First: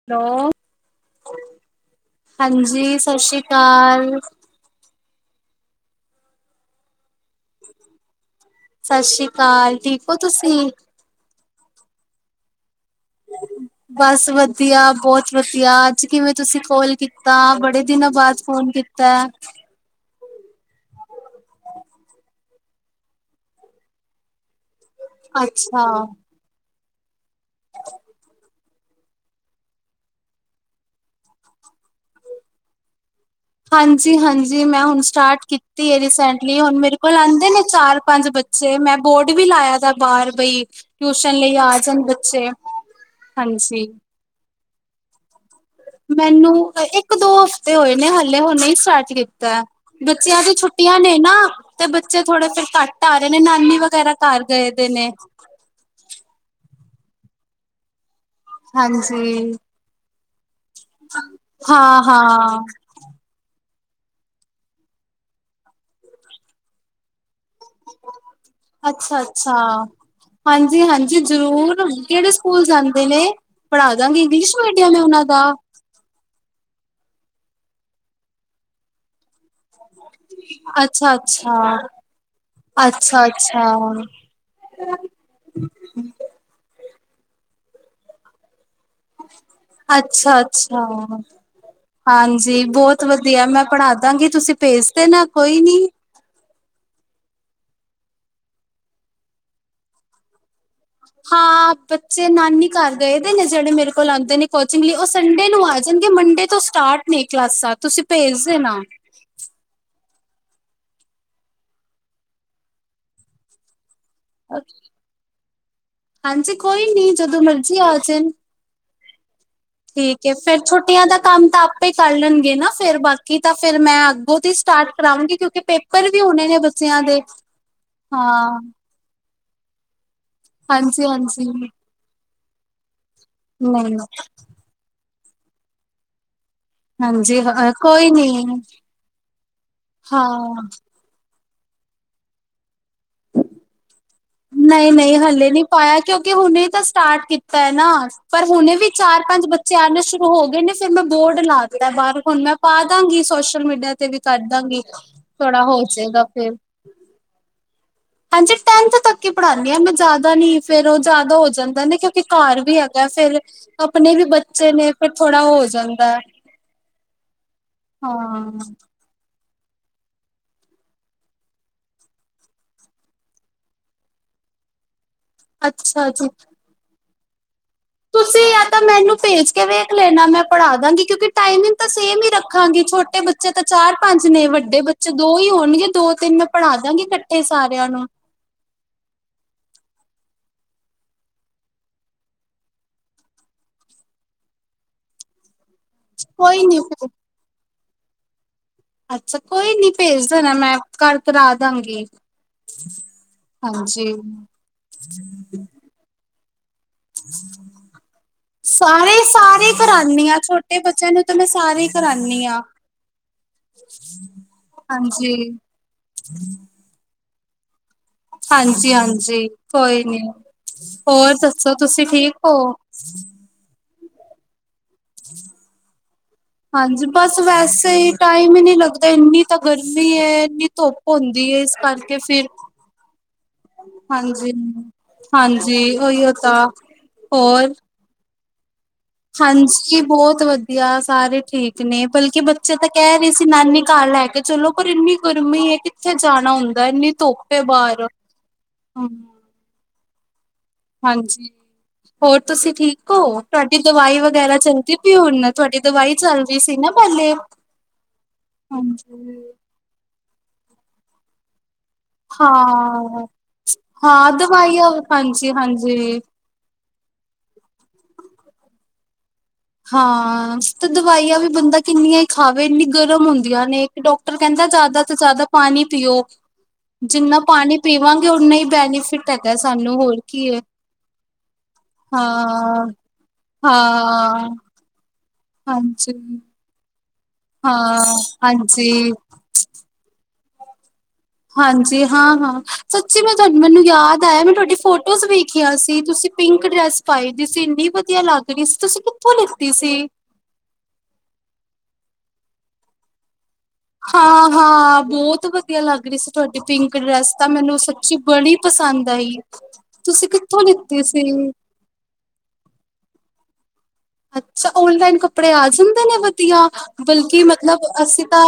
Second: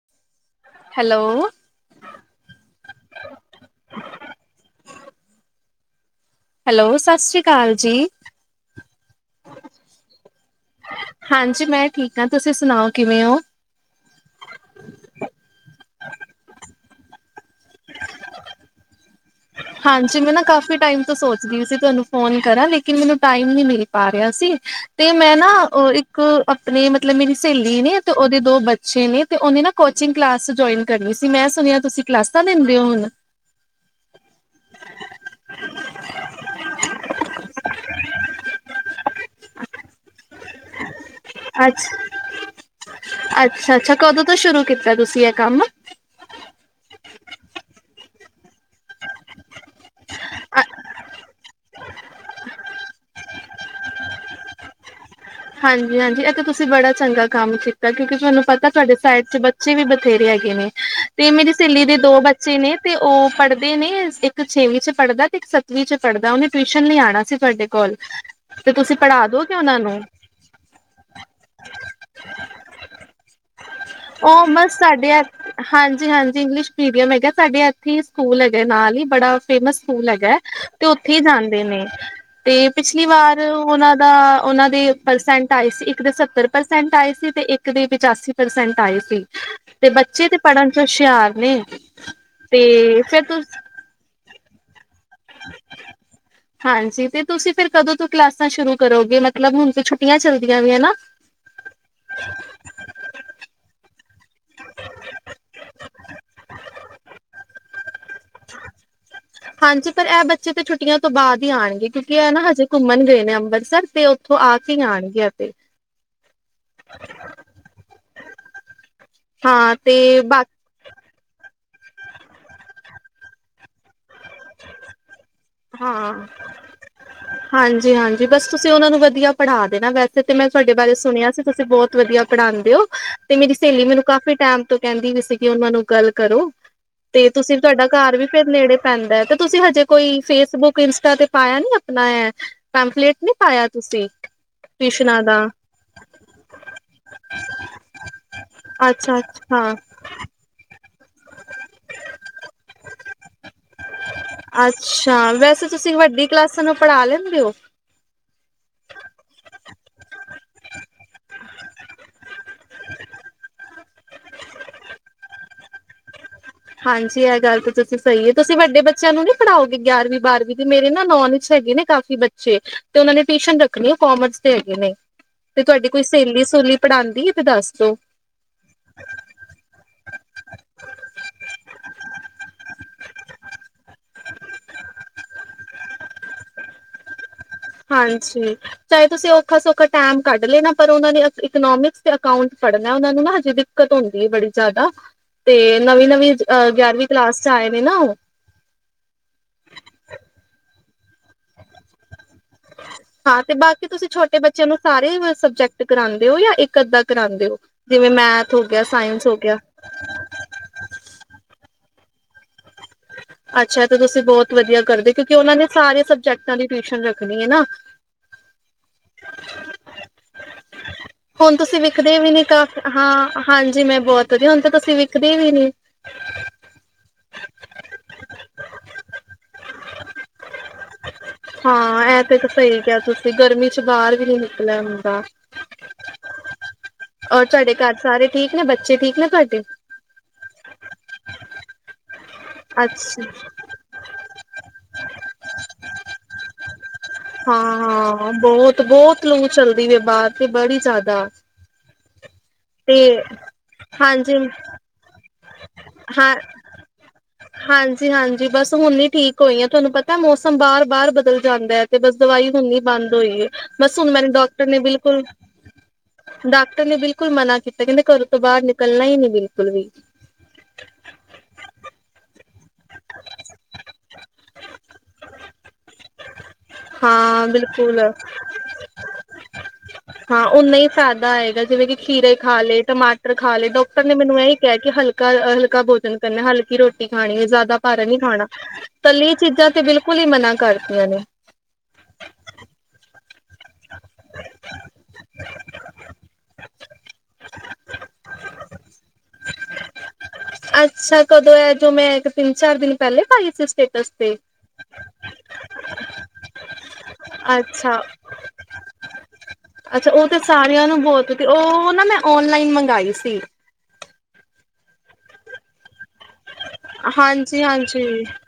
[unintelligible] Hello. ਹਾਂਜੀ ਸਤਿ ਸ਼੍ਰੀ ਅਕਾਲ। ਹੈਲੋ ਸਸ ਸ਼੍ਰੀ ਅਕਾਲ ਜੀ। ਸਸ ਸ੍ਰੀ ਅਕਾਲ, ਠੀਕ ਓ ਤੁਸੀਂ? ਹਾਂਜੀ, ਮੈਂ ਠੀਕ ਹਾਂ, ਤੁਸੀਂ ਸੁਣਾਓ ਕਿਵੇਂ ਓ? [unintelligible] ਬਸ ਵਧੀਆ ਬੋਤ ਵਧੀਆ ਅੱਜ ਕਿਵੇਂ ਤੁਸੀਂ ਕੋਲ ਕੀਤਾ ਬੜੇ ਦਿਨਾਂ ਬਾਅਦ ਫੋਨ ਕੀਤਾ। ਤਾ ਹਾਂਜੀ ਮੈਂ ਨਾ ਕਾਫੀ ਟਾਈਮ ਤੋਂ ਸੋਚਦੀ ਸੀ ਤੁਹਾਨੂੰ ਫੋਨ। ਕਰਾਂ ਲੇਕਿਨ ਮੈਨੂੰ ਟਾਈਮ ਨੀ ਮਿਲ ਪਾ ਰਿਹਾ ਸੀ ਤੇ ਮੈਂ ਨਾ ਅੱਛਾ। ਉਹ ਇੱਕ ਨੇ ਮਤਲਬ ਮੇਰੀ ਸਹੇਲੀ ਨੇ ਤੇ ਉਹਦੇ ਦੋ ਬੱਚੇ ਨੇ ਤੇ ਉਹਨੇ ਨਾ ਕੋਚਿੰਗ ਕਲਾਸ ਜੁਆਇਨ ਕਰਨੀ ਸੀ ਮੈਂ ਸੁਣਿਆ ਤੁਸੀਂ ਕਲਾਸਾਂ ਦਿੰਦੇ ਹੋ ਹੁਣ। ਹਾਂਜੀ ਹਾਂਜੀ ਮੈਂ ਹੁਣ ਸਟਾਰਟ ਕੀਤੀ ਹੈ ਰੀਸੈਂਟਲੀ ਹੁਣ ਮੇਰੇ ਕੋਲ ਆਂਦੇ ਨੇ ਚਾਰ ਪੰਜ ਬੱ। ਚੇ ਮੈਂ ਬੋਰਡ ਵੀ ਲਾਇਆ ਦਾ ਬਾਹਰ ਬਈ। ਟਿਊਸ਼ਨ ਲਈ ਆ ਅੱਛਾ, ਜਾਣ ਬੱਚੇ, ਅੱਛਾ, ਹਾਂਜੀ। ਅੱਛਾ ਕਦੋਂ ਤੋਂ ਸ਼ੁਰੂ ਕੀਤਾ ਤੁਸੀਂ ਇਹ ਕੰਮ? ਮੈਨੂੰ ਇੱਕ ਦੋ ਹਫ਼ਤੇ ਹੋਏ ਨੇ ਹਾਲੇ ਹੁਣ ਹੀ ਸਟਾਰਟ ਕੀਤਾ। ਬੱਚਿਆਂ ਦੀ ਛੁੱਟੀਆਂ ਨੇ ਨਾ ਤੇ ਬੱਚੇ ਥੋੜੇ ਫੇਰ ਘੱਟ ਆ ਰਹੇ ਨੇ ਨਾਨੀ ਵਗੈਰਾ ਘਰ ਗਏ ਦੇ ਨੇ ਹਾਂਜੀ ਹਾਂਜੀ ਇਹ ਤਾਂ ਤੁਸੀਂ ਬੜਾ ਚੰਗਾ ਕੰਮ ਕੀਤਾ ਕਿਉਂਕਿ ਤੁਹਾਨੂੰ ਪਤਾ। ਤੁਹਾਡੇ ਸਾਈਡ ਚ ਹਾਂਜੀ ਬੱਚੇ ਵੀ ਬਥੇਰੇ ਹੈਗੇ ਨੇ ਤੇ ਮੇਰੀ ਸਹੇਲੀ ਦੇ ਹਾਂ ਦੋ ਬੱਚੇ ਹਾਂ ਨੇ। ਤੇ ਉਹ ਪੜ੍ਹਦੇ ਨੇ ਇੱਕ ਛੇਵੀਂ ਚ ਪੜ੍ਹਦਾ ਤੇ ਇੱਕ ਸੱਤਵੀਂ ਚ ਪੜ੍ਹਦਾ ਉਹਨੇ ਟਿਊਸ਼ਨ ਲਈ ਆਣਾ ਸੀ ਤੁਹਾਡੇ ਕੋਲ। ਤੇ ਤੁਸੀਂ ਅੱਛਾ ਪੜ੍ਹਾ ਦੋਗੇ ਅੱਛਾ ਉਹਨਾ ਨੂੰ। ਹਾਂਜੀ ਹਾਂਜੀ ਜ਼ਰੂਰ ਕਿਹੜੇ ਸਕੂਲ ਜਾਂਦੇ ਨੇ? ਪੜ੍ਹਾ ਦਾਂ ਗੀ ਉਹ ਇੰਗਲਿਸ਼ ਬਸ ਮੀਡੀਅਮ ਏ ਸਾਡੇ ਉਹਨਾਂ ਦਾ। ਹਾਂਜੀ ਹਾਂਜੀ ਇੰਗਲਿਸ਼ ਮੀਡੀਅਮ ਹੈਗਾ ਸਾਡੇ ਐੱਥੇ ਹੀ ਸਕੂਲ ਹੈਗਾ ਨਾਲ ਹੀ ਬੜਾ। ਫੇਮਸ ਸਕੂਲ ਹੈਗਾ ਹੈ ਤੇ ਅੱਛਾ ਉੱਥੇ ਈ ਜਾਂਦੇ ਅੱਛਾ ਨੇ। ਤੇ ਪਿਛਲੀ ਅੱਛਾ ਵਾਰ ਅੱਛਾ ਉਹਨਾਂ ਦਾ ਉਹਨਾਂ ਦੇ। ਪਰਸੈਂਟ ਆਏ ਸੀ ਇੱਕ ਦੇ ਸੱਤਰ ਪ੍ਰਸੈਂਟ ਆਏ ਸੀ ਤੇ ਇੱਕ ਦੇ ਪਿਚਾਸੀ ਪ੍ਰਸੈਂਟ ਆਏ ਸੀ। ਤੇ ਬੱਚੇ ਤੇ ਅੱਛਾ ਪੜ੍ਹਨ ਚ ਅੱਛਾ ਹੁਸ਼ਿਆਰ ਨੇ ਤੇ ਫਿਰ ਤੁ। ਦਾਂਗੇ ਤੁਸੀਂ ਭੇਜਦੇ ਨਾ ਕੋਈ ਨੀ। ਹਾਂਜੀ ਤੇ ਤੁਸੀਂ ਫਿਰ ਕਦੋਂ ਤੋਂ ਕਲਾਸਾਂ ਸ਼ੁਰੂ ਕਰੋਗੇ ਮਤਲਬ ਹੁਣ ਤੇ ਛੁੱਟੀਆਂ ਚੱਲਦੀਆਂ ਵੀਆਂ ਨਾ। ਹਾਂ ਬੱਚੇ ਨਾਨੀ ਘਰ ਗਏ ਦੇ ਨੇ ਜਿਹੜੇ ਮੇਰੇ ਕੋਲ ਆਂਦੇ ਨੇ ਕੋਚਿੰਗ ਲਈ ਉਹ ਸੰਡੇ ਨੂੰ ਆ ਜਾਣਗੇ ਮੰਡੇ ਤੋਂ ਸਟਾਰਟ ਨੇ ਕਲਾਸਾਂ ਤੁਸੀਂ ਭੇਜ ਦੇਣਾ। ਹਾਂਜੀ ਪਰ ਐਹ ਬੱਚੇ ਤੇ ਛੁੱਟੀਆਂ ਤੋਂ ਬਾਅਦ ਹੀ ਆਣਗੇ ਕਿਉਂਕਿ ਐਹ ਨਾ ਹਜੇ ਘੁੰਮਣ ਗਏ ਨੇ ਅੰਮ੍ਰਿਤਸਰ ਤੇ ਉੱ ਹਾਂਜੀ ਕੋਈ ਨੀ ਜਦੋਂ ਮਰਜੀ ਆ ਜਾਣ ਹਾਂ ਤੇ ਠੀਕ ਏ ਬਾ ਫੇਰ ਛੁੱਟੀਆਂ ਦਾ ਕੰਮ ਤਾਂ ਆ। ਪੇ ਈ ਕਰ ਲਣਗੇ ਨਾ ਫ਼ਿਰ ਬਾਕੀ ਤਾਂ ਫ਼ਿਰ ਮੈਂ ਅੱਗੋਂ ਦੀ ਸਟਾਰਟ ਕਰਾਉਂਗੀ ਕਿਉਂਕਿ। ਪੇਪਰ ਹਾਂ ਵੀ ਹੋਣੇ ਨੇ ਬੱਚਿਆਂ ਦੇ ਹਾਂਜੀ ਹਾਂਜੀ ਬਸ ਹਾਂ ਤੁਸੀਂ ਉਹਨਾਂ ਨੂੰ ਵਧੀਆ। ਪੜ੍ਹਾ ਦੇਣਾ ਵੈਸੇ ਤੇ ਮੈਂ ਤੁਹਾਡੇ ਬਾਰੇ ਹਾਂਜੀ ਸੁਣਿਆ ਸੀ ਹਾਂਜੀ ਤੁਸੀਂ ਬਹੁਤ ਵਧੀਆ ਪੜ੍ਹਾਦੇ ਹੋ। ਤੇ ਮੇਰੀ ਸਹੇਲੀ ਨਹੀਂ ਮੈਨੂੰ ਕਾਫੀ ਟੈਮ ਤੋਂ ਕਹਿੰਦੀ ਵੀ ਸੀਗੀ ਉਹਨਾਂ ਨੂੰ ਗੱਲ ਕਰੋ ਤੇ ਹਾਂਜੀ ਤੁਸੀਂ ਅ, ਤੁਹਾਡਾ ਕੋਈ ਘਰ ਵੀ ਨੀ ਫ਼ਿਰ ਨੇੜੇ ਪੈਂਦਾ ਹੈ ਤੇ ਤੁਸੀਂ ਹਜੇ ਕੋਈ। ਹਾਂ ਫੇਸਬੁੱਕ ਇੰਸਟਾ ਤੇ ਪਾਇਆ ਨੀ ਆਪਣਾ ਪੈਫਲੇਟ ਨੀ ਪਾਇਆ ਤੁਸੀਂ ਨਹੀਂ ਨਹੀਂ ਟਿਊਸ਼ਨਾਂ ਦਾ ਹਲੇ ਨਹੀਂ ਪਾਇਆ ਕਿਉਂਕਿ ਹੁਣੇ ਤਾਂ ਸਟਾਰਟ ਕੀਤਾ ਹੈ ਨਾ। ਪਰ ਹੁਣੇ ਵੀ ਅੱਛਾ ਚਾਰ ਪੰਜ ਅੱਛਾ ਬੱਚੇ ਆਨੇ ਸ਼ੁਰੂ ਹੋ ਗਏ ਨੇ। ਫਿਰ ਮੈਂ ਬੋਰਡ ਲਾ ਦਿੱਤਾ ਬਾਹਰ ਹੁਣ ਮੈਂ ਪਾ ਦਾਂਗੀ ਸੋਸ਼ਲ ਮੀਡੀਆ ਤੇ। ਤੇ ਵੀ ਕਰਦਾਂਗੀ ਅੱਛਾ ਥੋੜਾ ਵੈਸੇ ਹੋ ਤੁਸੀਂ ਜਾਏਗਾ ਵੱਡੀ ਫ਼ਿਰ ਕਲਾਸਾਂ ਨੂੰ ਪੜ੍ਹਾ ਲੈਂਦੇ ਹੋ ਹਾਂਜੀ ਟੈਂਥ ਤੱਕ ਹੀ ਪੜ੍ਹਾਨੀ ਹਾਂ ਮੈਂ ਜ਼ਿਆਦਾ ਨੀ। ਫ਼ਿਰ ਉਹ ਜ਼ਿਆਦਾ ਹੋ ਜਾਂਦਾ ਨਾ ਕਿਉਂਕਿ ਘਰ ਵੀ ਹੈਗਾ ਫੇਰ ਆਪਣੇ ਵੀ ਬੱਚੇ ਨੇ ਫਿਰ ਥੋੜਾ ਹੋ ਜਾਂਦਾ। ਹਾਂਜੀ ਇਹ ਗੱਲ ਤਾਂ ਤੁਸੀਂ ਸਹੀ ਐ ਹਾਂ ਤੁਸੀਂ ਵੱਡੇ। ਬੱਚਿਆਂ ਨੂੰ ਨਹੀਂ ਪੜ੍ਹਾਓਗੇ ਗਿਆਰਵੀਂ ਬਾਰਵੀਂ ਤੇ ਮੇਰੇ ਨਾ ਨੋਨਚ ਹੈਗੇ ਨੇ ਕਾਫੀ ਬੱਚੇ। ਤੇ ਉਹ ਨੇ ਟਿਊਸ਼ਨ ਰੱਖਣੀ ਹੈ ਕਾਮਰਸ ਦੇ ਹੈਗੇ ਨੇ। ਤੇ ਤੁਹਾਡੀ ਕੋਈ ਅੱਛਾ ਜੀ ਸ੍ਹੇਲੀ ਸੂਲੀ ਪੜ੍ਹਾਉਂਦੀ ਆ ਤੇ ਦੱਸ ਦੋ। ਤੁਸੀਂ ਯ ਤਾਂ ਮੈਨੂੰ ਭੇਜ ਕੇ ਵੇਖ ਲੈਨਾ ਮੈਂ ਪੜ੍ਹਾ ਦਾਂਗੀ ਕਿਉਂਕਿ ਟਾਈਮਿੰਗ ਤਾਂ ਸੇਮ ਹੀ ਰੱਖਾਂਗੀ। ਛੋਟੇ ਬੱਚੇ ਬੱਚੇ ਤਾਂ ਚਾਰ ਪੰਜ ਨੇ ਵੱਡੇ ਬੱਚੇ ਦੋ ਹੀ ਹੋਣਗੇ ਦੋ ਤਿੰਨ ਮੈਂ ਪੜ੍ਹਾ ਦਾਂਗੀ। ਫੇਰ ਇਹ ਸਾਰਾਰੇ ਹਾਂਜੀ। ਚਾਹੇ ਤੁਸੀਂ ਔਖਾ ਸੌਖਾ ਟਾਈਮ ਕੱਢ ਲੈਣਾ ਪਰ ਉਹਨਾਂ ਦੇ ਇਕੋਨੋਮਿਕਸ ਤੇ ਅਕਾਂਊਂਟ ਪੜਨਾ। ਉਹਨਾ ਨੂੰ ਨਾ ਹਜੇ ਦਿੱਕਤ ਹੁੰਦੀ ਹੈ ਬੜੀ ਜ਼ਿਆਦਾ, ਤੇ ਨਵੀਂ ਨਵੀਂ ਕੋਈ ਅਹ ਨੀ ਗਿਆਰਵੀਂ ਕਲਾਸ ਚ ਆਏ ਨੇ ਨਾ ਉਹ। ਅੱਛਾ ਕੋਈ ਨੀ ਭੇਜ ਦੇਣਾ ਮੈਂ ਘਰ ਕਰ ਆ ਦਾਂਗੀ। ਹਾਂ ਤੇ ਬਾਕੀ ਤੁਸੀਂ ਹਾਂਜੀ ਛੋਟੇ ਬੱਚਿਆਂ ਨੂੰ ਸਾਰੇ ਸਬਜੈਕਟ ਕਰਾਉਂਦੇ ਓ? ਜਾਂ ਇੱਕ ਅੱਧਾ ਕਰਾਂਦੇ ਓ ਜਿਵੇਂ ਮੈਥ ਹੋ ਗਿਆ ਸਾਇੰਸ ਹੋ ਗਿਆ। ਕਰਾਂਨੀ ਆਂ ਛੋਟੇ ਬੱਚਿਆਂ ਨੂੰ ਤਾਂ ਮੈਂ ਸਾਰੇ ਹੀ ਕਰਾਂਨੀ ਆਂ। ਅੱਛਾ ਤੇ ਤੁਸੀਂ ਬਹੁਤ ਵਧੀਆ ਕਰਦੇ ਹਾਂਜੀ ਕਿਉਂਕਿ ਉਹਨਾਂ ਨੇ ਸਾਰੇ ਸਬਜੈਕਟਾਂ ਦੀ ਟਿਊਸ਼ਨ ਰੱਖਣੀ ਐ ਨਾ। ਹਾਂਜੀ ਹਾਂਜੀ ਕੋਈ ਨੀ ਹੋਰ ਹੁਣ ਦੱਸੋ ਤੁਸੀਂ ਵਿਖਦੇ ਵੀ ਠੀਕ ਨੀ ਹੋ? ਕਾਫ ਹਾਂ ਹਾਂਜੀ ਮੈਂ ਬਹੁਤ ਵਧੀਆ ਹੁਣ ਤਾਂ ਤੁਸੀਂ ਵਿੱਖਦੀ ਵੀ ਨਹੀਂ। ਹਾਂਜੀ ਬਸ ਵੈਸੇ ਹੀ ਟਾਈਮ ਹੀ ਨਹੀਂ ਲੱਗਦਾ, ਇੰਨੀ ਤਾਂ ਗਰਮੀ ਏ ਇੰਨੀ ਧੁੱਪ ਹੁੰਦੀ ਏ ਇਸ ਹਾਂ ਕਰਕੇ ਇਹ ਤੇ ਫਿਰ, ਸਹੀ ਕਿਹਾ ਤੁਸੀਂ ਗਰਮੀ ਚ ਬਾਹਰ ਵੀ ਨੀ ਹਾਂਜੀ। ਨਿਕਲਿਆ ਹੁੰਦਾ। ਹਾਂਜੀ ਉਓਹੀਓ ਤਾਂ। ਔਰ ਹੋਰ ਤੁਹਾਡੇ ਘਰ ਸਾਰੇ ਠੀਕ ਨੇ ਬੱਚੇ ਠੀਕ ਨੇ ਤੁਹਾਡੇ? ਕੀ ਬਹੁਤ ਵਧੀਆ ਸਾਰੇ ਠੀਕ ਨੇ ਬਲਕਿ ਬੱਚੇ ਤਾਂ ਕਹਿ ਅੱਛਾ ਰਹੇ ਸੀ ਨਾਨੀ ਘਰ ਲੈ ਕੇ ਚਲੋ ਪਰ ਇੰਨੀ ਗਰਮੀ ਏ ਕਿੱਥੇ ਜਾਣਾ ਹੁੰਦਾ ਇੰਨੀ ਧੁੱਪ ਹੈ ਹਾਂ ਬਾਹਰ ਹਾਂ ਬਹੁਤ ਹਮ ਬਹੁਤ ਲੋ ਚੱਲਦੀ ਵ ਬਾਹਰ ਤੇ ਬੜੀ ਜ਼ਿਆਦਾ। ਹਾਂਜੀ, ਹੋਰ ਤੁਸੀਂ ਤੇ ਠੀਕ ਓ? ਤੁਹਾਡੀ ਦਵਾਈ ਹਾਂਜੀ ਵਗੈਰਾ ਚੱਲਦੀ ਹੁਣ ਤੁਹਾਡੀ ਦਵਾਈ ਹਾਂ ਚੱਲ ਰਹੀ ਸੀ ਨਾ ਪਹਿਲੇ, ਹਾਂਜੀ। ਤੋਂਨੂੰ ਪਤਾ ਮੌਸਮ ਬਾਰ ਬਾਰ ਬਦਲ ਜਾਂਦੈ। ਤੇ ਬਸ ਦਵਾਈ ਹੁਣ ਨ ਬੰਦ ਹਾਂ ਹੋਈ ਏ ਬਸ ਹੁਣ ਮੈਨ ਹਾਂ ਡਾਕਟਰ ਨੇ ਦਵਾਈਆਂ ਬਿਲਕੁਲ ਹਾਂਜੀ ਹਾਂਜੀ ਡਾਕਟਰ ਨੇ ਬਿਲਕੁਲ ਮਨਾ ਕੀਤਾ ਕਹਿੰਦੇ ਘਰੋਂ ਤੋਂ ਬਾਹਰ ਨਿਕਲਣਾ ਹੀ ਨੀ ਬਿਲਕੁਲ। ਵੀ ਹਾਂ। ਤੇ ਦਵਾਈਆਂ ਵੀ ਬੰਦਾ ਕਿੰਨੀਆਂ ਹੀ ਖਾਵੇ ਇੰਨੀ ਗਰਮ ਹੁੰਦੀਆਂ ਨੇ ਇੱਕ ਡਾਕਟਰ ਕਹਿੰਦਾ ਜ਼ਿਆਦਾ ਤੋਂ ਜ਼ਿਆਦਾ ਪਾਣੀ ਪੀਯੋ। ਹਾਂ ਬਿਲਕੁਲ, ਬੈਨੀਫਿਟ ਹੈਗਾ ਸਾਨੂੰ ਹੋਰ ਹਾਂ ਕੀ ਹੈ ਓਨਾ ਹੀ ਫੈਦਾ ਆਏਗਾ ਜਿਵੇਂ ਕਿ ਖੀਰੇ ਖਾ ਲਏ ਹਾਂ ਟਮਾਟਰ ਖਾ ਲਏ ਡਾਕਟਰ ਨੇ ਮੈਨੂੰ ਹਾਂ ਇਹ ਕਹਿ ਕੇ ਹਲਕਾ ਹਲਕਾ ਹਾਂਜੀ ਭੋਜਨ ਕਰਨਾ ਹਲਕੀ ਰੋਟੀ ਖਾਣੀ ਜ਼ਿਆਦਾ ਹਾਂ ਭਾਰ ਨੀ ਖਾਣਾ। ਹਾਂਜੀ ਤੱਲੇ ਚੀਜ਼ਾਂ ਤੇ ਬਿਲਕੁਲ ਹੀ ਮਨਾ ਕਰਦੀਆਂ ਨੇ। ਹਾਂਜੀ ਹਾਂ ਹਾਂ ਸੱਚੀ ਮੈਂ ਤੁੂੰ ਮੈਨੂੰ ਯਾਦ ਆਇਆ ਮੈਂ ਤੁਹਾਡੀ ਫੋਟੋਜ਼ ਵੇਖੀਆਂ ਸੀ। ਤੁਸੀਂ ਪਿੰਕ ਡਰੈਸ ਪਾਈ ਦੀ ਸੀ, ਇੰਨੀ ਵਧੀਆ ਲੱਗ ਰਹੀ ਸੀ। ਤੁਸੀਂ ਕਿੱਥੋਂ ਲਿੱਤੀ ਸੀ? ਅੱਛਾ ਕਦੋਂ ਐ ਜੋ ਮੈਂ ਇੱਕ ਤਿੰਨ ਚਾਰ ਦਿਨ ਪਹਿਲੇ ਪਾਈ ਸੀ। ਸਟੇ ਹਾਂ ਹਾਂ ਬਹੁਤ ਵਧੀਆ ਲੱਗ ਰਹੀ ਸੀ। ਤੁਹਾਡੀ ਪਿੰਕ ਡਰੈਸ ਤਾਂ ਮੈਨੂੰ ਅੱਛਾ ਸੱਚੀ ਬੜੀ ਪਸੰਦ ਆਈ। ਅੱਛਾ ਉਹ ਤੁਸੀਂ ਤੇ ਕਿੱਥੋਂ ਸਾਰਿਆਂ ਨੂੰ ਲਿੱਤੀ ਸੀ? ਬਹੁਤ ਉਹ ਨਾ ਮੈਂ ਔਨਲਾਈਨ ਮੰਗਾਈ ਸੀ। ਅੱਛਾ, ਓਨਲਾਈਨ ਕੱਪੜੇ ਆ ਜਾਂਦੇ ਨੇ ਵਧੀਆ? ਬਲਕਿ ਹਾਂਜੀ ਮਤਲਬ ਹਾਂਜੀ ਅਸੀਂ ਤਾਂ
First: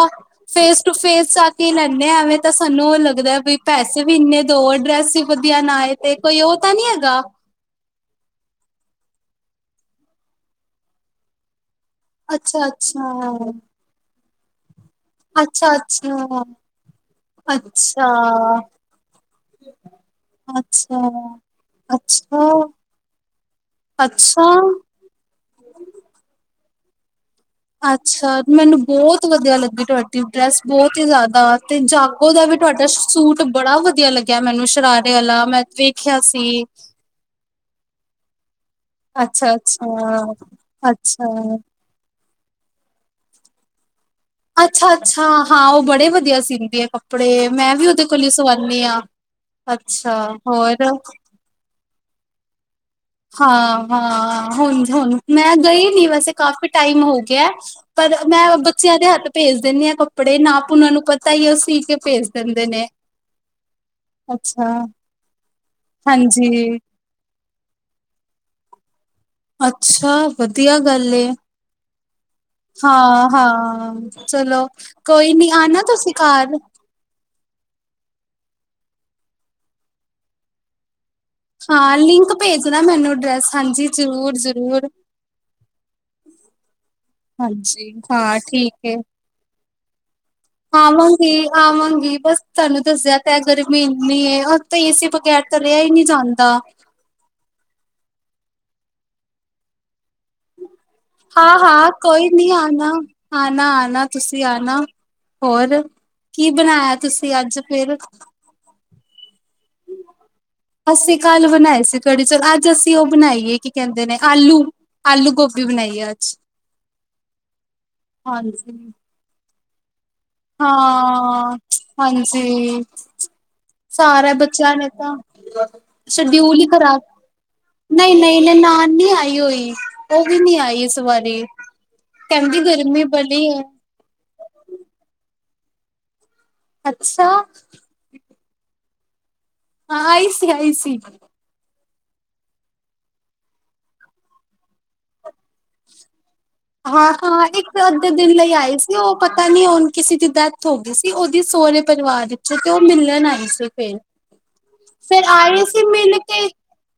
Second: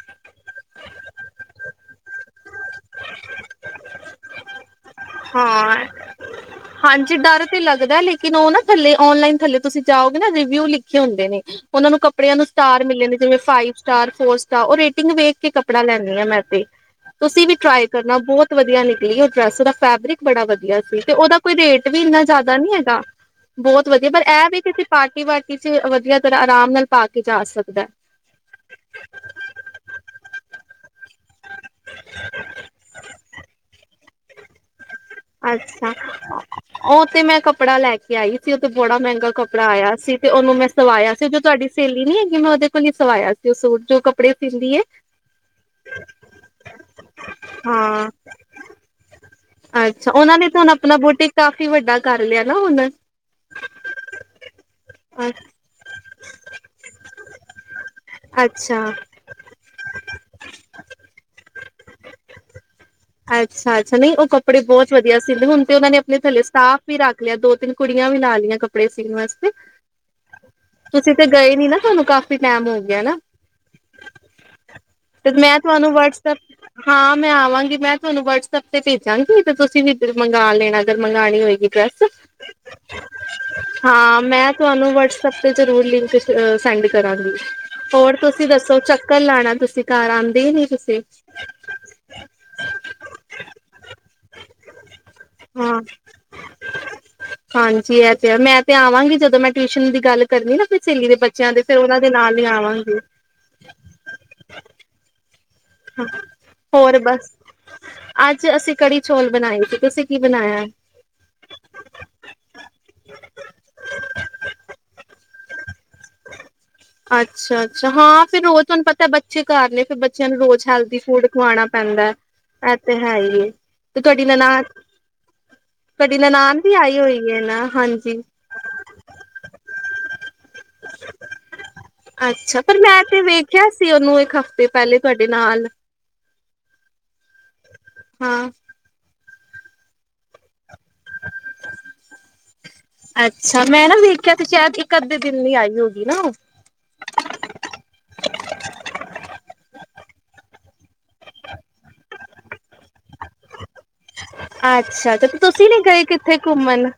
ਫੇਸ ਟੂ ਫੇਸ ਆ ਕੇ ਲੈਂਨੇ ਆਂ ਐਵੇਂ ਤਾਂ ਸਾਨੂੰ ਉਹ ਲੱਗਦਾ ਵੀ ਪੈਸੇ ਵੀ ਇੰਨੇ ਦੋ, ਡਰੈਸ ਤੁ ਵਧੀਆ ਹਾਂ ਨਾਏ ਤੇ ਕੋਈ ਉਹ ਤਾਂ ਨੀਂ ਹਾਂਜੀ ਹੈਗਾ। ਡਰ ਤੇ ਲੱਗਦਾ, ਲੇਕਿਨ ਉਹ ਨਾ ਥੱਲੇ ਔਨਲਾਈਨ ਥੱਲੇ ਤੁਸੀਂ ਜਾਓਗੇ ਨਾ ਰਿਵਿਊ ਲਿਖੇ ਹੁੰਦੇ ਨੇ ਉਹਨਾਂ ਨੂੰ ਕਪੜੇ ਕੱਪੜਿਆਂ ਨੂੰ ਅੱਛਾ ਸਟਾਰ ਮਿਲੇ ਨੇ ਜਿਵੇ ਅੱਛਾ ਫਾਈਵ ਸਟਾਰ ਫੋਰ ਸਟਾਰ ਉਹ ਰੇਟਿੰਗ ਵੇਖ ਕੇ ਅੱਛਾ ਕੱਪੜਾ ਲੈਦੀ ਆ ਮੈਂ ਅੱਛਾ ਤੇ ਤੁਸੀਂ ਵੀ ਟਰਾਈ ਅੱਛਾ ਕਰਨਾ ਬਹੁਤ ਵਧੀਆ ਨਿਕਲੀ ਉਹ ਡਰੈੱਸ ਨਾ ਫੈਬਰਿਕ ਬੜਾ ਵਧੀਆ ਸੀ, ਅੱਛਾ ਤੇ ਉਹਦਾ ਕੋਈ ਰੇਟ ਵੀ ਇੰਨਾ ਜ਼ਿਆਦਾ ਨੀ ਅੱਛਾ ਹੈਗਾ ਬਹੁਤ ਵਧੀਆ ਪਰ ਇਹ ਵੀ ਅੱਛਾ ਕਿ ਅਸੀਂ ਪਾਰਟੀ ਵਾਰਟੀ ਚ ਵਧੀਆ ਤਰ੍ਹਾਂ ਆਰਾਮ ਨਾਲ ਪਾ ਕੇ ਜਾ ਸਕਦੇ ਅੱਛਾ ਮੈਨੂੰ ਬਹੁਤ ਵਧੀਆ ਲੱਗੀ ਤੁਹਾਡੀ। ਡਰੈਸ ਬਹੁਤ ਹੀ ਜ਼ਿਆਦਾ, ਤੇ ਜਾਗੋ ਦਾ ਵੀ ਤੁਹਾਡਾ ਸੂਟ ਬੜਾ ਵਧੀਆ ਲੱਗਿਆ ਮੈਨੂੰ ਸ਼ਰਾਰਾ ਸ਼ਰਾਰੇ ਵਾਲਾ, ਮੈਂ ਅੱਛਾ ਵੇਖਿਆ ਸੀ। ਉਹ ਤੇ ਮੈਂ ਕੱਪੜਾ ਲੈ ਕੇ ਆਈ ਸੀ। ਉਹ ਤੇ ਬੜਾ ਮਹਿੰਗਾ ਕੱਪੜਾ ਆਇਆ ਸੀ ਅੱਛਾ-ਅੱਛਾ, ਤੇ ਉਹਨੂੰ ਮੈਂ ਸਵਾਇਆ ਸੀ, ਅੱਛਾ। ਜੋ ਤੁਹਾਡੀ ਸਹੇਲੀ ਨੀ ਹੈਗੀ, ਮੈਂ ਉਹਦੇ ਕੋਲ ਹੀ ਸਵਾਇਆ ਸੀ ਉਹ ਸੂਟ ਜੋ। ਕੱਪੜੇ ਸੀਂਦੀ ਏ ਅੱਛਾ ਅੱਛਾ ਹਾਂ ਉਹ ਬੜੇ ਵਧੀਆ ਸੀਂਦੀ ਆ ਕੱਪੜੇ ਮੈਂ ਵੀ ਉਹਦੇ ਹਾਂ ਕੋਲੋਂ ਸਵਾਉਦੀ ਹਾਂ। ਅੱਛਾ ਉਹਨਾਂ ਨੇ ਤਾਂ ਹੁਣ ਆਪਣਾ ਬੂਟਿਕ ਕਾਫ਼ੀ ਵੱਡਾ ਕਰ ਲਿਆ ਨਾ ਹੁਣ। ਹਾਂ ਹਾਂ ਹੁਣ ਹੁਣ ਮੈਂ ਗਈ ਨੀ ਵੈਸੇ ਕਾਫ਼ੀ ਟਾਈਮ ਹੋ ਗਿਆ। ਪਰ ਮੈਂ ਔ ਅੱਛਾ ਬੱਚਿਆਂ ਦੇ ਹੱਥ। ਭੇਜ ਦਿੰਦੇ ਆਂ ਕੱਪੜੇ, ਨਾਪ ਉਹਨਾਂ ਨੂੰ ਪਤਾ ਹੀ ਉਹ ਸੀ ਕੇ ਭੇਜ ਦਿੰਦੇ ਨੇ। ਅੱਛਾ ਅੱਛਾ ਨਹੀਂ ਉਹ ਕੱਪੜੇ ਅੱਛਾ, ਬਹੁਤ ਵਧੀਆ ਸਿੰਦੇ, ਹੁਣ ਤੇ ਉਹਨਾਂ ਨੇ ਆਪਣੇ ਥੱਲੇ ਹਾਂਜੀ। ਸਟਾਫ਼ ਵੀ। ਰੱਖ ਲਿਆ, ਦੋ ਤਿੰਨ ਕੁੜੀਆਂ ਵੀ ਲਾ ਲਈਆਂ ਕੱਪੜੇ ਸੀਣ ਵਾਸਤੇ। ਅੱਛਾ ਵਧੀਆ ਗੱਲ। ਤੁਸੀਂ ਤੇ ਉੱਥੇ ਗਏ ਨੀ ਨਾ, ਹੁਣ। ਹਾਂ ਹਾਂ ਚਲੋ ਤੇ ਕੋਈ ਨੀ ਮੈਂ ਆਉਣਾ ਤੁਹਾਨੂੰ ਤੁਸੀਂ ਘਾਰ। ਵਟਸਐਪ ਹਾਂ ਮੈਂ ਆਵਾਂਗੀ ਮੈਂ ਤੁਹਾਨੂੰ ਵਟਸਐਪ ਤੇ ਭੇਜਾਂਗੀ ਤੇ ਤੁਸੀਂ ਏਧਰ ਮੰਗਾਂ ਲੈਣਾ। ਜਦ ਮੰਗਾਉਣੀ ਹੋਏਗੀ ਹਾਂ, ਡਰੈੱਸ ਲਿੰਕ ਭੇਜਣਾ ਮੈਨੂੰ ਡਰੈਸ ਹਾਂਜੀ ਹਾਂ ਮੈਂ ਜ਼ਰੂਰ-ਜ਼ਰੂਰ। ਤੁਹਾਨੂੰ ਵਟਸਐਪ ਤੇ ਜਰੂਰ ਲਿੰਕ। ਅ ਸੈਂਡ ਕਰਾਂਗੀ, ਹਾਂਜੀ, ਹੋਰ ਹਾਂ ਤੁਸੀਂ ਠੀਕ ਦੱਸੋ ਏ। ਚੱਕਰ ਲਾਉਣਾ ਤੁਸੀਂ ਘਰ ਆਉਂਦੇ ਹੀ ਨਹੀਂ ਤੁਸੀਂ। ਆਵਾਂਗੀ ਬਸ ਤੁਹਾਨੂੰ ਦੱਸਿਆ ਤਾਂ ਹੈ ਗਰਮੀ ਇੰਨੀ ਹੈ, ਹੁਣ ਤਾਂ ਏ ਸੀ ਬਗੈਰ ਤਾਂ ਰਿਹਾ ਹਾਂ ਹੀ ਨਹੀਂ ਜਾਂਦਾ। ਹਾਂਜੀ ਇਹ ਤੇ ਹੈ, ਮੈਂ ਤੇ ਆਵਾਂਗੀ ਜਦੋਂ ਮੈਂ ਟਿਊਸ਼ਨ ਦੀ। ਗੱਲ ਕਰਨੀ ਐ ਨਾ ਆਪਣੀ ਸਹੇਲੀ ਦੇ ਬੱਚਿਆਂ ਦੀ, ਫਿਰ ਉਹਨਾਂ ਦੇ ਨਾਲ ਹੀ ਆਵਾਂਗੀ। ਆਉਣਾ ਆਉਣਾ ਤੁਸੀਂ ਆਉਣਾ। ਹੋਰ ਕੀ ਬਣਾਇਆ ਹੋਰ ਬਸ ਤੁਸੀਂ ਅੱਜ ਫਿਰ। ਅੱਜ ਅਸੀਂ ਕੜੀ ਚੌਲ ਬਣਾਏ ਸੀ, ਤੁਸੀਂ ਕੀ ਬਣਾਇਆ। ਅਸੀਂ ਕੱਲ੍ਹ ਬਣਾਏ ਸੀ ਕੜੀ ਚੌਲ, ਅੱਜ ਅਸੀਂ ਉਹ ਬਣਾਈਏ ਕੀ ਕਹਿੰਦੇ ਨੇ ਆਲੂ। ਆਲੂ ਗੋਭੀ ਬਣਾਈ ਏ ਅੱਜ। ਅੱਛਾ ਅੱਛਾ ਹਾਂ ਫੇਰ ਰੋਜ਼ ਤੁਹਾਨੂੰ ਹਾਂਜੀ ਪਤਾ ਬੱਚੇ ਘਰ ਨੇ ਫੇਰ ਬੱਚਿਆਂ ਨੂੰ ਰੋਜ਼। ਹੈਲਦੀ ਫੂਡ ਹਾਂ ਖਵਾਉਣਾ ਪੈਂਦਾ ਹੈ। ਇਹ ਹਾਂਜੀ। ਤੇ ਹੈ ਹੀ ਏ ਤੇ ਤੁਹਾਡੀ ਸਾਰੇ ਨਨਾਣ ਬੱਚਿਆਂ ਨੇ ਤਾਂ ਤੁਹਾਡੀ ਨਨਾਣ ਸ਼ਡਿਊਲ ਹੀ ਵੀ ਆਈ ਖਰਾਬ, ਹੋਈ ਹੈ ਨਾ ਨਹੀਂ ਹਾਂਜੀ ਨਹੀਂ ਨਹੀਂ ਨਨਾਣ ਨੀ ਆਈ। ਆਈ ਉਹ ਵੀ ਨੀ ਆਈ ਇਸ ਵਾਰੀ। ਅੱਛਾ, ਕਹਿੰਦੀ ਪਰ ਮੈਂ ਗਰਮੀ ਤੇ ਬੜੀ ਹੈ ਵੇਖਿਆ ਸੀ ਉਹਨੂੰ ਇੱਕ ਹਫ਼ਤੇ ਪਹਿਲੇ ਤੁਹਾਡੇ ਨਾਲ। ਅੱਛਾ। ਹਾਂ। ਹਾਂ ਆਈ ਸੀ ਆਈ ਸੀ। ਅੱਛਾ ਮੈਂ ਨਾ ਵੇਖਿਆ ਤੇ ਸ਼ਾਇਦ ਇੱਕ ਅੱਧੇ ਦਿਨ ਲਈ ਆਈ ਹੋਉ ਗਈ ਨਾ ਉਹ। ਹਾਂ ਹਾਂ ਇੱਕ ਅੱਧੇ ਦਿਨ ਲਈ ਆਈ ਸੀ ਉਹ, ਪਤਾ ਨੀ ਹੁਣ ਕਿਸੇ ਦੀ ਡੈਥ ਹੋ ਗਈ ਸੀ ਉਹਦੀ ਸੋਰੇ ਸੁਹਰੇ ਪਰਿਵਾਰ ਵਿੱਚੋਂ ਤੇ ਉਹ ਮਿਲਣ ਆਹੀ ਸੀ ਫਿਰ। ਅੱਛਾ ਤੇ ਫਿਰ ਤੁਸੀਂ ਨੀ ਗਏ ਕਿੱਥੇ ਘੁੰਮਣ।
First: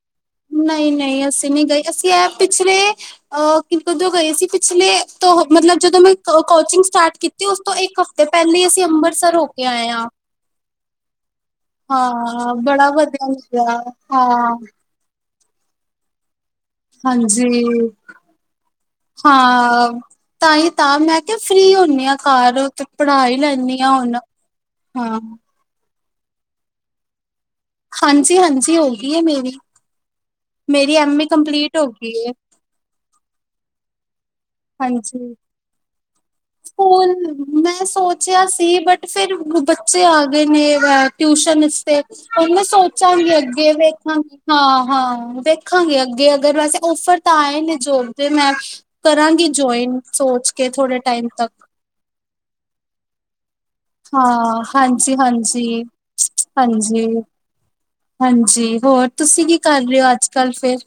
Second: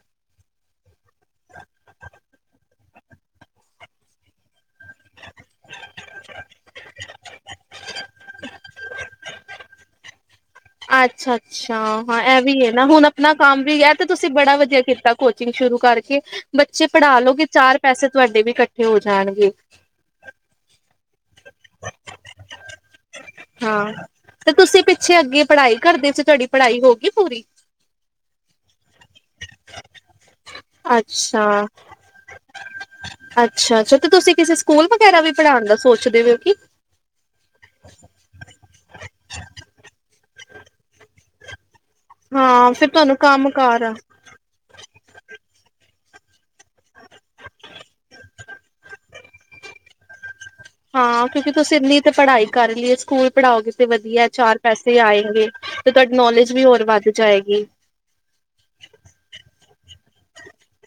ਨਹੀਂ ਨਹੀਂ ਅਸੀਂ ਨਹੀਂ ਗਏ ਅਸੀਂ ਇਹ ਪਿਛਲੇ। ਅ ਕਦੋਂ ਗਏ ਸੀ, ਪਿਛਲੇ ਤੋਂ ਮਤਲਬ ਜਦੋਂ ਮੈਂ ਕੋਚਿੰਗ ਸਟਾਰਟ ਕੀਤੀ। ਤੇ ਉਸ ਤੋਂ ਇੱਕ ਹਫ਼ਤੇ ਪਹਿਲੇ ਈ ਅਸੀਂ ਅੰਬਰਸਰ ਹੋ ਕੇ ਆਏ ਆ। ਅੱਛਾ ਅੱਛਾ, ਹਾਂ ਇਹ ਵੀ ਐ ਨਾ ਬੜਾ ਹੁਣ ਵਧੀਆ ਆਪਣਾ ਕੰਮ ਵੀ ਲੱਗਿਆ ਐ ਏ ਤੇ ਤੁਸੀਂ ਹਾਂ ਬੜਾ ਵਧੀਆ ਕੀਤਾ। ਕੋਚਿੰਗ ਸ਼ੁਰੂ ਕਰਕੇ ਬੱਚੇ ਪੜ੍ਹਾਲੋਗੇ ਹਾਂਜੀ ਚਾਰ ਪੈਸੇ ਤੁਹਾਡੇ ਵੀ ਇਕੱਠੇ ਹੋ ਜਾਣਗੇ। ਹਾਂ। ਤਾਂ ਹੀ ਤਾਂ ਮੈਂ ਕਿਹਾ ਫ੍ਰਰੀ ਹੁੰਨੇ ਆ ਘਰ ਤੇ ਪੜ੍ਹਾਈ। ਹਾਂ ਤੇ ਤੁਸੀਂ ਪਿੱਛੇ ਅੱਗੇ ਪੜ੍ਹਾਈ ਕਰਦੇ ਸੀ। ਤੁਹਾਡੀ ਪੜ੍ਹਾਈ ਹੋ ਗਈ ਪੂਰੀ। ਹਾਂਜੀ ਹਾਂਜੀ, ਹੋ ਗਈ ਐ ਮੇਰੀ। [inaudible] ਮੇਰੀ ਐਮ ਏ ਅੱਛਾ ਕੰਪਲੀਟ ਹੋਗੀ ਐ। ਅੱਛਾ ਅੱਛਾ, ਤੇ ਤੁਸੀਂ ਕਿਸੇ ਸਕੂਲ ਵਗੈਰਾ ਵੀ ਹਾਂਜੀ। ਪੜ੍ਹਾਣ ਦਾ ਸੋਚਦੇ ਓ ਕਿ। ਸਕੂਲ। ਮੈਂ ਸੋਚਿਆ ਸੀ ਬਟ ਫੇਰ ਬੱਚੇ ਆ ਗਏ ਨੇ ਐ ਟਿਊਸ਼ਨ ਇਸਤੇ ਹੁਣ ਮੈਂ ਹਾਂ ਫਿਰ ਤੁਹਾਨੂੰ ਸੋਚਾਂਗੀ ਕੰਮ ਅੱਗੇ ਕਾਰ ਆ ਵੇਖਾਂਗੀ ਹਾਂ-ਹਾਂ, ਵੇਖਾਂਗੇ ਅੱਗੇ ਅਗਰ ਵੈਸੇ ਔਫਰ ਤਾਂ ਆਏ ਨੇ ਜੋਬ ਦੇ ਮੈਂ ਕਰਾਂ ਗੀ ਜੋਆਇਨ ਸੋਚ ਕੇ ਥੋੜ ਹਾਂ, ਕਿਉਂਕਿ ਤੁਸੀਂ ਇੰਨੀ ਤੇ ਪੜ੍ਹਾਈ ਕਰ ਲਈਏ ਸਕੂਲ ਪੜ੍ਹਾਓਗੇ ਤੇ ਵਧੀਆ ਚਾਰ ਹਾਂ ਪੈਸੇ ਹਾਂਜੀ ਆਏਂਗੇ ਹਾਂਜੀ ਤੇ ਤੁਹਾਡੀ ਨੌਲੇਜ ਵੀ ਹੋਰ ਹਾਂਜੀ ਵੱਧ ਜਾਏਗੀ ਹਾਂਜੀ, ਹੋਰ ਤੁਸੀਂ ਕੀ ਕਰ ਰਹੇ ਓ ਅੱਜ ਕੱਲ੍ਹ ਫੇਰ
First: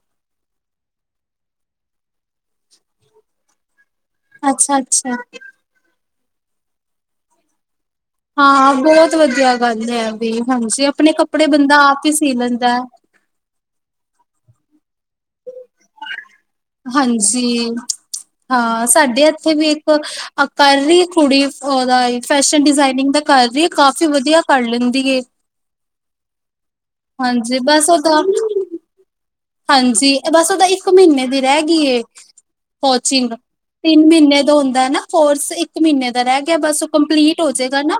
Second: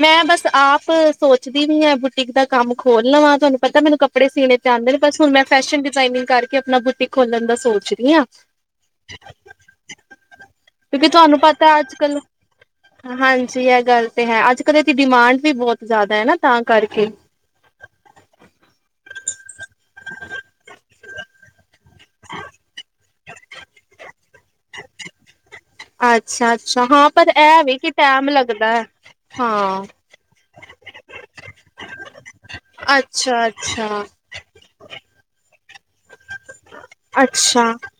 ਮੈਂ ਬਸ ਆਪ ਸੋਚਦੀ ਵੀ ਆ ਬੁਟੀਕ ਦਾ ਕੰਮ ਖੋਲ ਲਵਾਂ ਤੁਹਾਨੂੰ ਪਤਾ ਮੈਨੂੰ ਕੱਪ ੜੇ ਸੀਣੇ ਤਾਂ ਅੱਛਾ ਆਂਦੇ ਨੇ ਅੱਛਾ ਬਸ ਹੁਣ ਮੈਂ ਫੈਸ਼ਨ ਡਿਜ਼ਾਇਨਿਗ ਕਰਕੇ ਆਪਣਾ ਬੂਟੀਕ ਖੋਲਣ ਦਾ ਸੋਚ ਹਾਂ, ਬਹੁਤ ਵਧੀਆ ਗੱਲ ਐ ਵੀ ਹਾਂਜੀ ਕਿਉਂਕਿ ਆਪਣੇ ਤੁਹਾਨੂੰ ਕੱਪੜੇ ਪਤਾ ਬੰਦਾ ਅੱਜ ਆਪ ਈ ਕੱਲ ਸੀਂ ਲੈਂਦਾ ਹਾਂਜੀ, ਇਹ ਗੱਲ ਤੇ ਹੈ ਅੱਜ ਕੱਲ੍ਹ ਇਹਦੀ ਡਿਮਾਂਡ ਵੀ ਬਹੁਤ ਜ਼ਿਆਦਾ ਐ ਨਾ ਤਾਂ ਕਰਕੇ ਜੀ ਹਾਂ ਸਾਡੇ ਇੱਥੇ ਵੀ ਇੱਕ ਅ ਕਰ ਰੀ ਕੁੜੀ ਉਹਦਾ ਈ ਫੈਸ਼ਨ ਡਿਜ਼ਾਇਨ ਇੰਗ ਦਾ ਕਰ ਰੀ ਐ ਕਾਫੀ ਵਧੀਆ ਕਰ ਲੈਂਦੀ ਏ ਅੱਛਾ-ਅੱਛਾ, ਹਾਂ ਪਰ ਹਾਂਜੀ ਏ ਵੀ ਬਸ ਕਿ ਉਹਦਾ ਟੈਮ ਲੱਗਦਾ ਹਾਂ ਹਾਂਜੀ, ਬਸ ਉਹਦਾ ਇੱਕ ਮਹੀਨੇ ਦੀ ਰਹਿ ਗੀ ਏ ਕੋਚਿੰਗ, ਅੱਛਾ ਅੱਛਾ ਤਿੰਨ ਮਹੀਨੇ ਦਾ ਹੁੰਦਾ ਨਾ ਕੋਰਸ ਇੱਕ ਮਹੀਨੇ ਦਾ ਰਹਿ ਗਿਆ ਬਸ ਕੰਪਲੀਟ ਅੱਛਾ ਹੋਜੇਗਾ ਨਾ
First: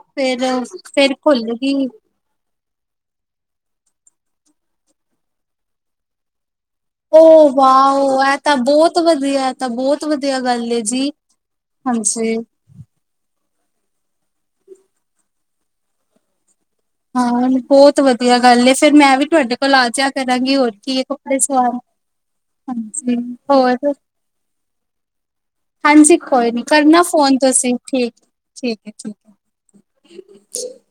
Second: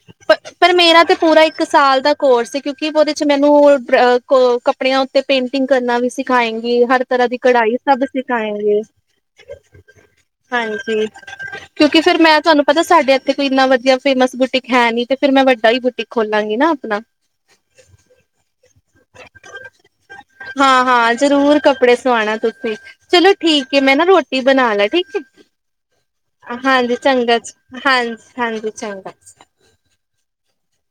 ਪਰ ਮੇਰਾ ਫੇਰ-ਫੇਰ ਤੇ ਪੂਰਾ ਇੱਕ ਖੋਲੇਗੀ ਸਾਲ ਦਾ ਕੋਰਸ ਕਿਉਂਕਿ ਉਹਦੇ ਚ ਮੈਨੂੰ ਅ ਪ ਕੱਪੜਿਆਂ ਉੱਤੇ ਪੇਂਟਿੰਗ ਕਰਨਾ ਵੀ ਸਿੱ ਖਾਏਗੇ ਹਰ ਤਰ੍ਹਾਂ ਦੀ ਓ ਕਢਾਈ ਸਭ ਵਾਓ ਇਹ ਸਿਖਾਂਏ ਤਾਂ ਗੇ ਬਹੁਤ ਵਧੀਆ ਇਹ ਤਾਂ ਬਹੁਤ ਵਧੀਆ ਗੱਲ ਏ ਹਾਂਜੀ ਜੀ। ਕਿਉਂਕਿ ਫਿਰ ਹਾਂਜੀ। ਮੈਂ ਤੁਹਾਨੂੰ ਪਤਾ ਸਾਡੇ ਇਥੇ ਕੋਈ ਇੰਨਾ ਵਧੀਆ ਫੇਮਸ ਬੂਟਿਕ ਹੈ ਨੀ ਫੇਰ ਮੈਂ ਵੱਡਾ ਹੀ ਬੂਟਿਕ ਖੋਲਾਂਗੀ ਨਾ ਆਪਣਾ ਹਾਂ ਬਹੁਤ ਵਧੀਆ ਗੱਲ ਏ ਫੇਰ ਮੈਂ ਵੀ ਤੁਹਾਡੇ ਕੋਲ ਆ ਜਿਆ ਕਰਾਂਗੀ ਹੋਰ ਹਾਂ ਕੀ ਐ ਹਾਂ ਕੱਪੜੇ ਜ਼ਰੂਰ ਸਵਾਣ ਕੱਪੜੇ ਸਵਾਣਾ ਤੁਸੀਂ ਚਲੋ ਠੀਕ ਐ ਮੈਂ ਨਾ ਰੋਟੀ ਬਣਾਲਾ ਠੀਕ ਐ ਹਾਂਜੀ, ਕੋਈ ਨੀ ਕਰਨਾ ਫੋਨ ਤੁਸੀਂ ਹਾਂਜੀ ਹਾਂਜੀ ਠੀਕ-ਠੀਕ ਐ ਠੀਕ ਚੰਗਾ [inaudible]